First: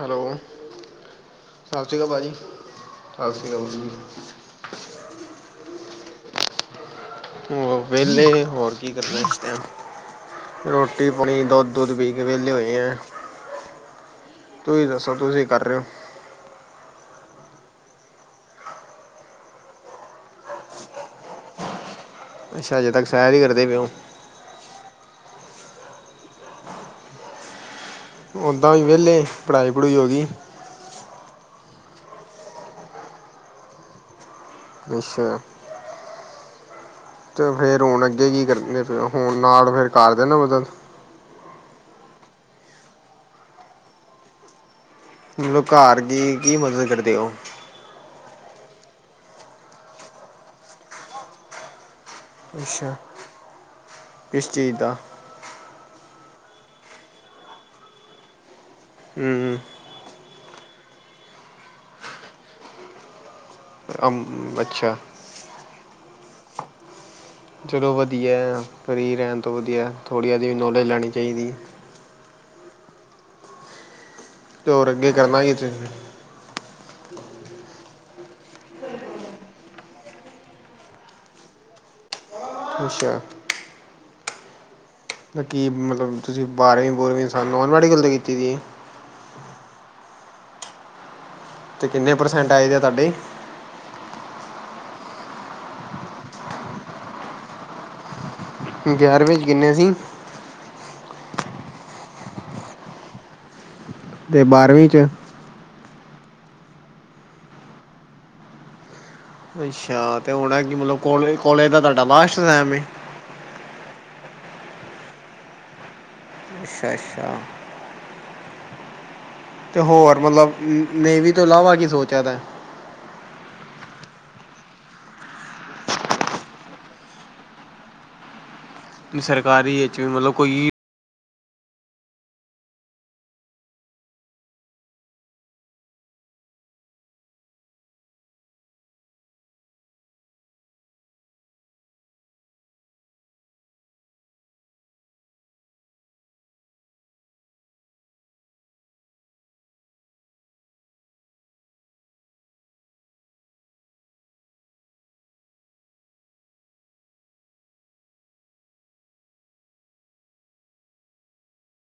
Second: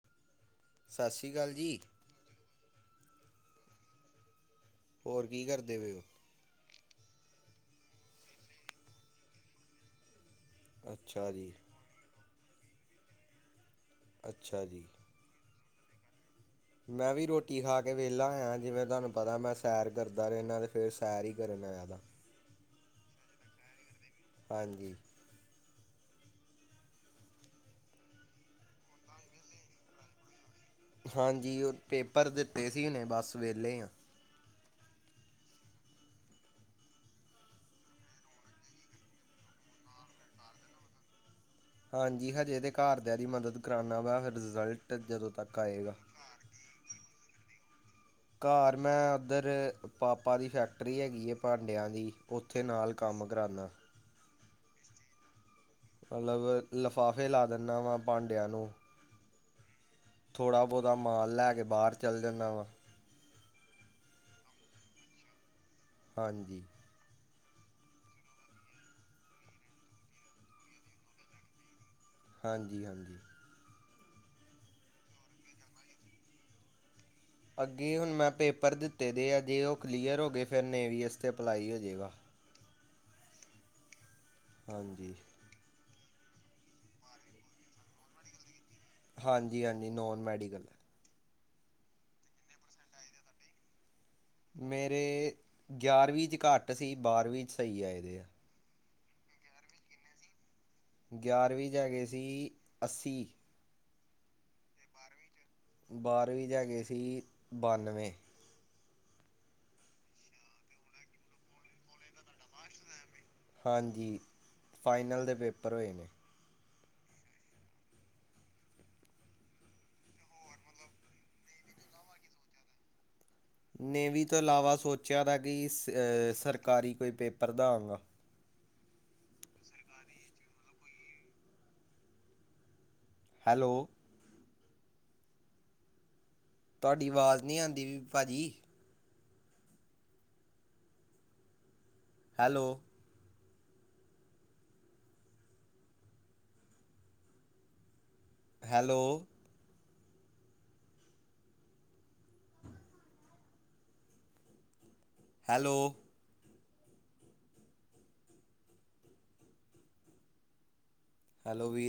Hello, ਸ਼੍ਰੀ ਅਕਾਲ ਜੀ ਸਤਿ ਸ਼੍ਰੀ ਅਕਾਲ ਭਾਜੀ, ਸਤ ਸ੍ਰੀ ਅਕਾਲ ਜੀ ਹੋਰ ਕੀ ਕਰਦੇ ਪਏ ਔ? ਹੋ ਵਿਹਲੇ ਹੋਰ ਕੀ ਕਰਨਾ, ਇਸ ਟੈਮ ਰੋਟੀ ਅੱਛਾ ਪਾਣੀ ਜੀ ਦੁਧ, ਦੁੱਧ ਪੀ ਕੇ ਵਿਹਲੇ ਹੋਏ ਹੈ, ਅੱਛਾ ਜੀ ਤੁਸੀ ਦੱਸੋ ਤੁਸੀਂ ਕਰ ਰਹੇ ਹੋ? ਮੈਂ ਵੀ ਰੋਟੀ ਖਾ ਕੇ ਵਿਹਲਾ ਆਇਆ, ਜਿਵੇਂ ਤੁਹਾਨੂੰ ਪਤਾ ਮੈਂ ਸੈਰ ਕਰਦਾ ਰਹਿੰਦਾ ਅਤੇ ਫਿਰ ਸੈਰ ਹੀ ਕਰਨ ਆਇਆ ਦਾ। ਅੱਛਾ ਅਜੇ ਤੱਕ ਸੈਰ ਹੀ ਕਰਦੇ ਪਏ ਓ ਹਾਂਜੀ, ਓਦਾਂ ਵੀ ਵਿਹਲੇ ਪੜ੍ਹਾਈ ਪੜੂਈ ਹੋ ਗਈ। ਹਾਂਜੀ ਉਹ ਪੇਪਰ ਦਿੱਤੇ ਸੀ ਨੇ ਬਸ ਵਹਲੇ ਹ। ਅੱਛਾ। ਅਤੇ ਫਿਰ ਹੁਣ ਅੱਗੇ ਕੀ ਕਰ ਹੁਣ ਨਾਲ ਫਿਰ ਕਰ ਦੇ ਨਾ ਮਦ। ਹਾਂਜੀ ਹਜੇ ਦੇ ਘਰਦਿਆਂ ਦੀ ਮਦਦ ਕਰਾਉਦਾ ਵਾ ਫਿਰ ਰਿਜ਼ਲਟ ਜਦੋਂ ਤੱਕ ਮਤਲਬ ਆਏਗਾ। ਘਰ ਕੀ ਕੀ ਮਦਦ ਕਰਦੇ ਹੋ। ਘਰ ਮੈਂ ਉੱਧਰ ਪਾਪਾ ਦੀ ਫੈਕਟਰੀ ਹੈਗੀ ਹੈ ਭਾਂਡਿਆਂ ਦੀ। ਉੱਥੇ ਨਾਲ ਅੱਛਾ ਕੰਮ ਕਰਾਉਣਾ ਕਿਸ ਚੀਜ਼ ਦਾ। ਮਤਲਬ ਲਿਫਾਫੇ ਲਾ ਦਿੰਦਾ ਵਾਂ ਭਾਂਡਿਆਂ ਨੂੰ। [unintelligible] ਥੋੜ੍ਹਾ ਬਹੁਤਾ ਮਾਲ ਲੈ ਕੇ ਬਾਹਰ ਚੱਲ ਜਾਂਦਾ ਵਾ। ਕਮ ਅੱਛਾ। ਹਾਂਜੀ, ਚਲੋ ਵਧੀਆ ਫਰੀ ਰਹਿਣ ਤੋਂ ਵਧੀਆ ਥੋੜ੍ਹੀ ਜੀ ਵੀ ਨੌਲੇਜ ਲੈਣੀ ਚਾਹੀਦੀ। ਹਾਂਜੀ ਹਾਂਜੀ, ਤੇ ਔਰ ਅੱਗੇ ਕਰਨਾ ਹੀ ਫਿਰ ਵੀ? ਅੱਗੇ ਹੁਣ ਮੈਂ ਪੇਪਰ ਦਿੱਤੇ ਦੇ ਆ ਜੇ ਉਹ ਕਲੀਅਰ ਹੋ ਗਏ ਫਿਰ ਨੇਵੀ ਵਾਸਤੇ 'ਤੇ ਅਪਲਾਈ ਹੋ ਜਾਵੇਗਾ। ਅੱਛਾ। ਹਾਂਜੀ। ਨਾ ਕੀ ਮਤਲਬ ਤੁਸੀਂ ਬਾਰ੍ਹਵੀਂ ਬੂਰਵੀਂ ਸਾਨੂੰ ਨੋਨ ਮੈਡੀਕਲ ' ਕੀਤੀ ਦੀ। ਹਾਂਜੀ ਹਾਂਜੀ ਨੋਨ ਮੈਡੀਕਲ ਹੈ। ਤੇ ਕਿੰਨੇ ਪ੍ਰਸੈਂਟ ਆਏ ਦੇ ਆ ਤੁਹਾਡੇ? ਮੇਰੇ ਗਿਆਰਵੀਂ 'ਚ ਘੱਟ ਸੀ ਬਾਰ੍ਹਵੀਂ 'ਚ ਸਹੀ ਆਏ ਦੇ ਆ। ਗਿਆਰਵੀਂ ਚ 'ਕਿੰਨੇ ਸੀ। ਗਿਆਰਵੀਂ ਜਾਂ ਹੈਗੇ ਸੀ ਅੱਸੀ। ਤੇ ਬਾਰ੍ਹਵੀ 'ਚ। ਬਾਰਵੀਂ ' ਹੈਗੇ ਸੀ ਬਾਨਵੇਂ। ਅੱਛਾ ਤੇ ਹੁਣ ਕਿ ਮਤਲਬ ਕੋਲੇ ਕੋਲੇਜ ਦਾ ਤੁਹਾਡਾ ਬਸ਼ ਬਸ਼ ਲਾਇਆ ਵੇ ਹਾਂਜੀ ਫਾਈਨਲ ਦੇ ਪੇਪਰ ਹੋਏ ਨੇ। ਅੱਛਾ ਅੱਛਾ। ਅਤੇ ਹੋਰ ਮਤਲਬ ਨੇਵੀ ਤੋਂ ਇਲਾਵਾ ਕੀ ਸੋਚਿਆ ਤਾਂ। ਨੇਵੀ ਤੋਂ ਇਲਾਵਾ ਸੋਚਿਆ ਤਾਂ ਕਿ ਸਰਕਾਰੀ ਕੋਈ ਪੇਪਰ ਦਵਾਂਗਾ। ਸਰਕਾਰੀ ਵਿੱਚ ਵੀ ਮਤਲਬ ਕੋਈ ਹੈਲੋ। ਤੁਹਾਡੀ ਆਵਾਜ਼ ਨਹੀਂ ਆਉਂਦੀ ਵੀ ਭਾਜੀ। ਹੈਲੋ। ਹੈਲੋ। [unintelligible] ਹੈਲੋ। ਹੈਲੋ ਵੀ।